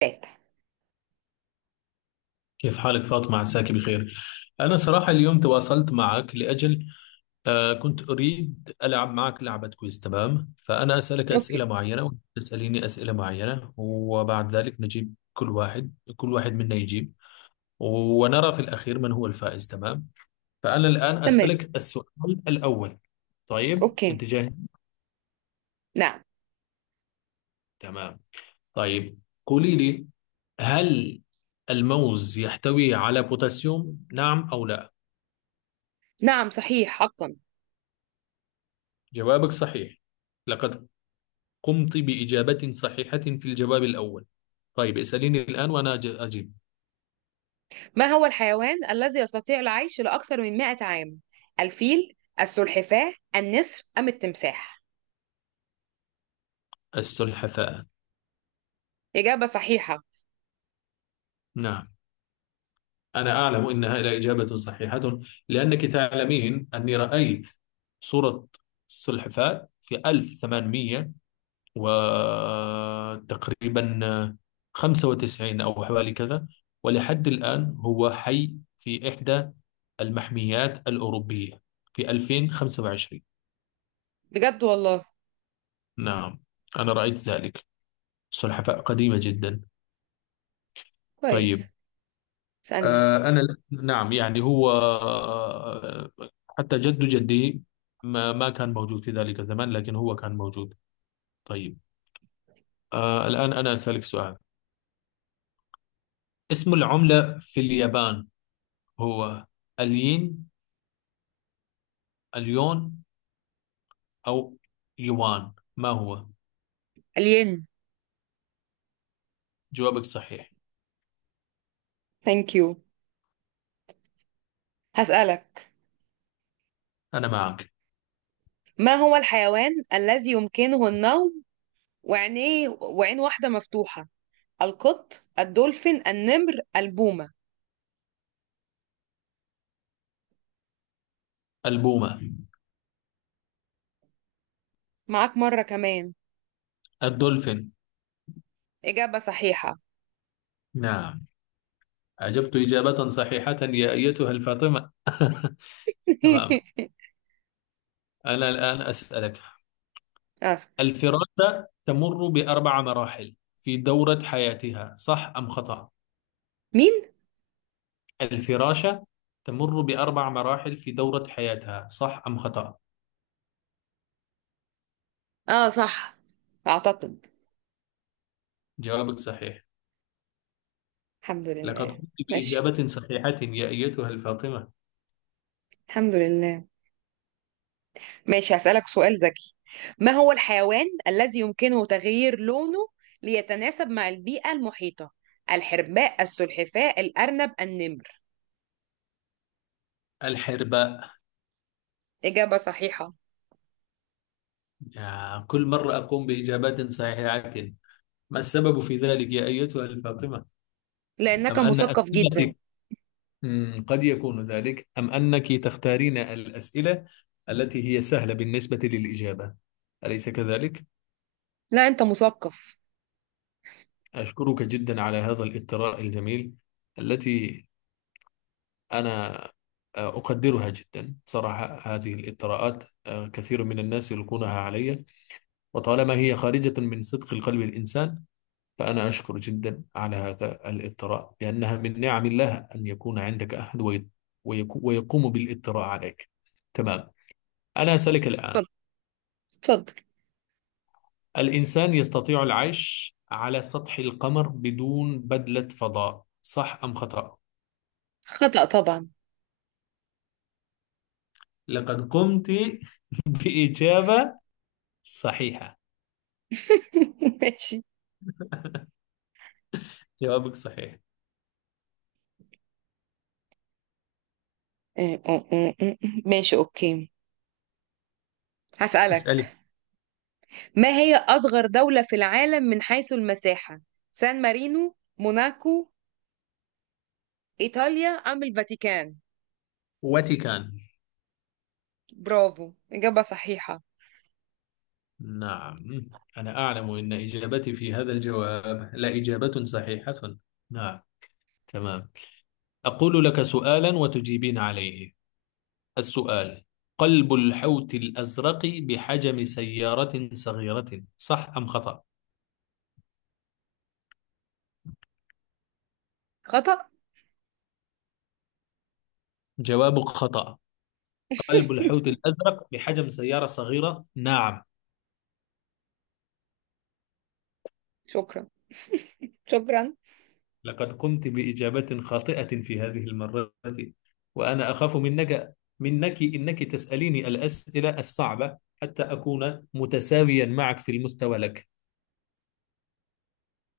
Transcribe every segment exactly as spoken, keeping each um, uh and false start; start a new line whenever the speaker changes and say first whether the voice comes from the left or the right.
right: فات.
left: كيف حالك فاطمة عساك بخير. أنا صراحة اليوم تواصلت معك لأجل آه كنت أريد ألعب معك لعبة. كويس، تمام. فأنا أسألك
right: اوكي.
left: أسئلة معينة وأنت تسأليني أسئلة معينة، وبعد ذلك نجيب كل واحد كل واحد منا يجيب ونرى في الأخير من هو الفائز. تمام. فأنا الآن
right: تمام.
left: أسألك السؤال الأول. طيب،
right: اوكي.
left: أنت جاهز؟
right: نعم.
left: تمام. طيب، قولي لي، هل الموز يحتوي على بوتاسيوم، نعم أو لا؟
right: نعم صحيح حقا.
left: جوابك صحيح، لقد قمت بإجابة صحيحة في الجواب الأول. طيب، اسأليني الآن وأنا أج- أجيب.
right: ما هو الحيوان الذي يستطيع العيش لأكثر من مية عام؟ الفيل، السلحفاة، النسر أم التمساح؟
left: السلحفاة.
right: إجابة صحيحة.
left: نعم، أنا أعلم إنها لا إجابة صحيحة، لأنك تعلمين أني رأيت صورة السلحفاة في ألف وثمانمية وتقريبا خمسة وتسعين أو حوالي كذا، ولحد الآن هو حي في إحدى المحميات الأوروبية في ألفين وخمسة وعشرين.
right: بجد والله.
left: نعم، أنا رأيت ذلك، سلحفاة قديمة جدا. طيب.
right: كويس. اسألني.
left: آه، آه، أنا، نعم، يعني هو، آه، حتى جد جدي ما ما كان موجود في ذلك الزمان، لكن هو كان موجود. طيب، آه، الآن أنا أسألك سؤال. اسم العملة في اليابان، هو الين، اليون، أو يوان، ما هو؟
right: الين.
left: جوابك صحيح.
right: ثانك يو. هسألك،
left: أنا معك.
right: ما هو الحيوان الذي يمكنه النوم وعينيه وعين واحدة مفتوحة؟ القط، الدولفين، النمر، البومة؟
left: البومة.
right: معاك مرة كمان.
left: الدولفين.
right: إجابة صحيحة.
left: نعم، أجبت إجابة صحيحة يا أيتها الفاطمة. تمام، أنا الآن أسألك،
right: أسك.
left: الفراشة تمر بأربع مراحل في دورة حياتها، صح أم خطأ؟
right: مين؟
left: الفراشة تمر بأربع مراحل في دورة حياتها، صح أم خطأ؟
right: اه صح، اعتقد.
left: جوابك صحيح،
right: الحمد
left: لقد
right: لله.
left: قمت
right: ماشي.
left: بإجابة صحيحة يا أيتها الفاطمة.
right: الحمد لله. ماشي، هسألك سؤال ذكي. ما هو الحيوان الذي يمكنه تغيير لونه ليتناسب مع البيئة المحيطة؟ الحرباء، السلحفاء، الأرنب، النمر؟
left: الحرباء.
right: إجابة صحيحة.
left: يا، كل مرة أقوم بإجابات صحيحة، ما السبب في ذلك يا أيتها الفاطمة؟
right: لأنك
left: أم أن
right: مثقف جدا.
left: أسئلتك، مم، قد يكون ذلك، أم أنك تختارين الأسئلة التي هي سهلة بالنسبة للإجابة، أليس كذلك؟
right: لا، أنت مثقف.
left: أشكرك جدا على هذا الإثراء الجميل، التي أنا آه، أقدرها جدا صراحة. هذه الإثراءات، آه، كثير من الناس يلقونها علي، وطالما هي خارجة من صدق القلب الإنسان، فأنا أشكر جدا على هذا الإثراء، لأنها من نعم الله أن يكون عندك أحد وي- ويكو- ويقوم بالإثراء عليك. تمام، أنا أسألك الآن،
right: اتفضل، اتفضل.
left: الإنسان يستطيع العيش على سطح القمر بدون بدلة فضاء، صح أم خطأ؟
right: خطأ طبعا.
left: لقد قمت بإجابة صحيحة.
right: ماشي.
left: جوابك صحيح.
right: ماشي، أوكي،
left: اسألي.
right: هسألك. ما هي أصغر دولة في العالم من حيث المساحة؟ سان مارينو، موناكو، إيطاليا أم الفاتيكان؟
left: واتيكان.
right: برافو، إجابة صحيحة.
left: نعم، أنا أعلم أن إجابتي في هذا الجواب لا إجابة صحيحة. نعم. تمام، أقول لك سؤالا وتجيبين عليه. السؤال، قلب الحوت الأزرق بحجم سيارة صغيرة، صح أم خطأ؟
right: خطأ.
left: جوابك خطأ، قلب الحوت الأزرق بحجم سيارة صغيرة؟ نعم.
right: شكرا، شكرا.
left: لقد قمت بإجابة خاطئة في هذه المرة، وأنا أخاف منك منك إنك تسأليني الأسئلة الصعبة حتى أكون متساويا معك في المستوى لك.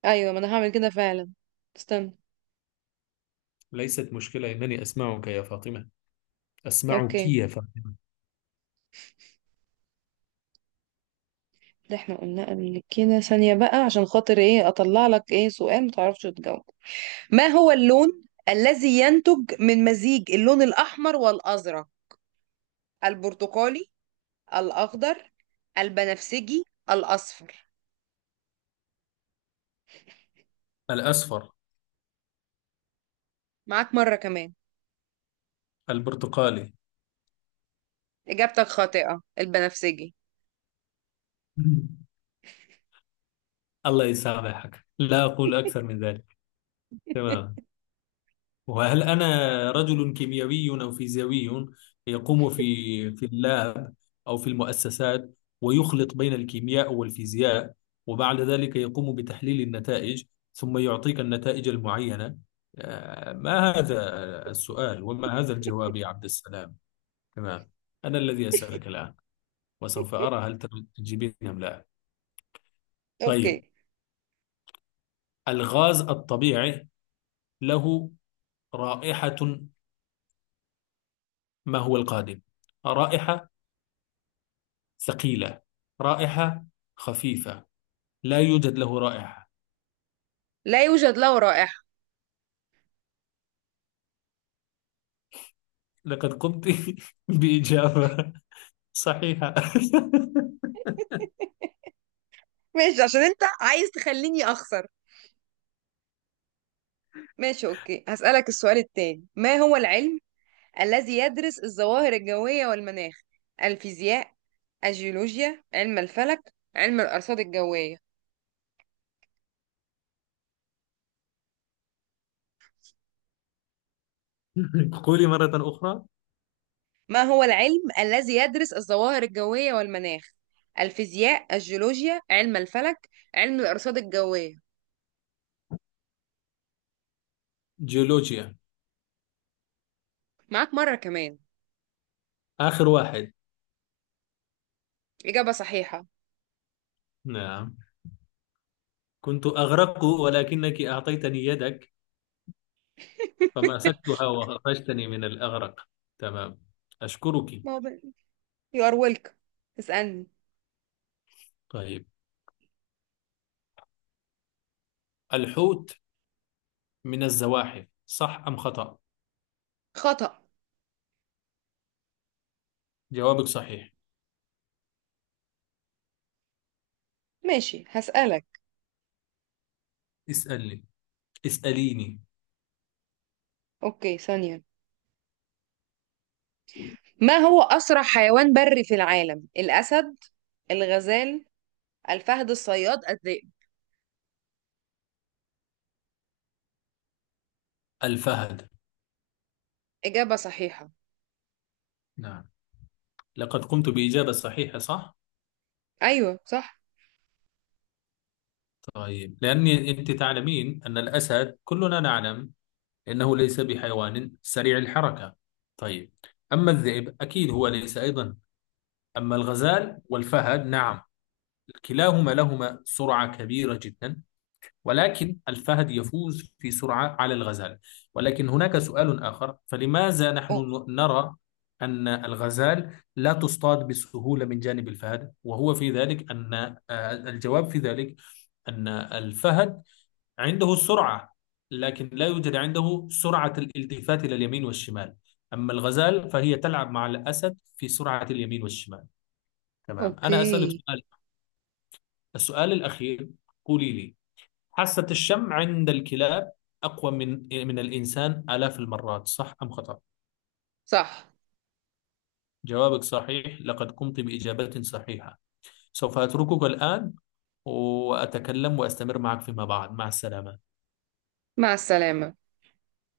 right: أيوة، ما أنا هعمل كده فعلا. استنى.
left: ليست مشكلة، إنني أسمعك يا فاطمة، أسمعك
right: أوكي.
left: يا فاطمة.
right: ده احنا قلنا قبل كده ثانية بقى عشان خاطر ايه أطلع لك ايه سؤال متعرفش تجاوب. ما هو اللون الذي ينتج من مزيج اللون الأحمر والأزرق؟ البرتقالي، الأخضر، البنفسجي، الأصفر؟
left: الأصفر.
right: معاك مرة كمان.
left: البرتقالي.
right: إجابتك خاطئة، البنفسجي.
left: الله يسامحك، لا أقول أكثر من ذلك. تمام. وهل أنا رجل كيميائي أو فيزيائي يقوم في، في اللاب أو في المؤسسات، ويخلط بين الكيمياء والفيزياء، وبعد ذلك يقوم بتحليل النتائج، ثم يعطيك النتائج المعينة؟ آه، ما هذا السؤال وما هذا الجواب يا عبد السلام؟ تمام، أنا الذي أسألك الآن، وسوف أرى هل تجيبين أم لا.
right: اوكي.
left: طيب، الغاز الطبيعي له رائحة، ما هو القادم؟ رائحة ثقيلة، رائحة خفيفة، لا يوجد له رائحة؟
right: لا يوجد له رائحة.
left: لقد قمت بإجابة صحيحة.
right: ماشي، عشان انت عايز تخليني اخسر. ماشي، اوكي، هسألك السؤال التاني. ما هو العلم الذي يدرس الظواهر الجوية والمناخ؟ الفيزياء، الجيولوجيا، علم الفلك، علم الأرصاد الجوية؟
left: قولي مرة أخرى.
right: ما هو العلم الذي يدرس الظواهر الجوية والمناخ؟ الفيزياء، الجيولوجيا، علم الفلك، علم الأرصاد الجوية؟
left: جيولوجيا.
right: معاك مرة كمان.
left: آخر واحد.
right: إجابة صحيحة.
left: نعم، كنت أغرق ولكنك أعطيتني يدك فمسكتها وخرجتني من الأغرق. تمام، أشكرك.
right: ما هو بقى- you are welcome. اسألني.
left: طيب، الحوت من الزواحف، صح أم خطأ؟
right: خطأ.
left: جوابك صحيح.
right: ماشي، هسألك.
left: اسألني، اسأليني.
right: أوكي، ثانية. ما هو أسرع حيوان بري في العالم؟ الأسد، الغزال، الفهد الصياد، الذئب؟
left: الفهد.
right: إجابة صحيحة.
left: نعم، لقد قمت بإجابة صحيحة، صح؟
right: أيوة صح.
left: طيب، لأني، أنت تعلمين أن الأسد كلنا نعلم أنه ليس بحيوان سريع الحركة. طيب. أما الذئب أكيد هو ليس أيضا، أما الغزال والفهد نعم، كلاهما لهما سرعة كبيرة جدا، ولكن الفهد يفوز في سرعة على الغزال. ولكن هناك سؤال آخر، فلماذا نحن
right: أو-
left: ن- نرى أن الغزال لا تصطاد بسهولة من جانب الفهد؟ وهو في ذلك أن آه، الجواب في ذلك أن الفهد عنده السرعة، لكن لا يوجد عنده سرعة الالتفات إلى اليمين والشمال، أما الغزال فهي تلعب مع الأسد في سرعة اليمين والشمال. تمام، أنا أسألك
right: أوكي،
left: سؤال، السؤال الأخير. قولي لي، حاسة الشم عند الكلاب أقوى من، من الإنسان آلاف المرات، صح أم خطأ؟
right: صح.
left: جوابك صحيح، لقد قمت بإجابة صحيحة. سوف أتركك الآن، وأتكلم وأستمر معك فيما بعد. مع السلامة.
right: مع السلامة.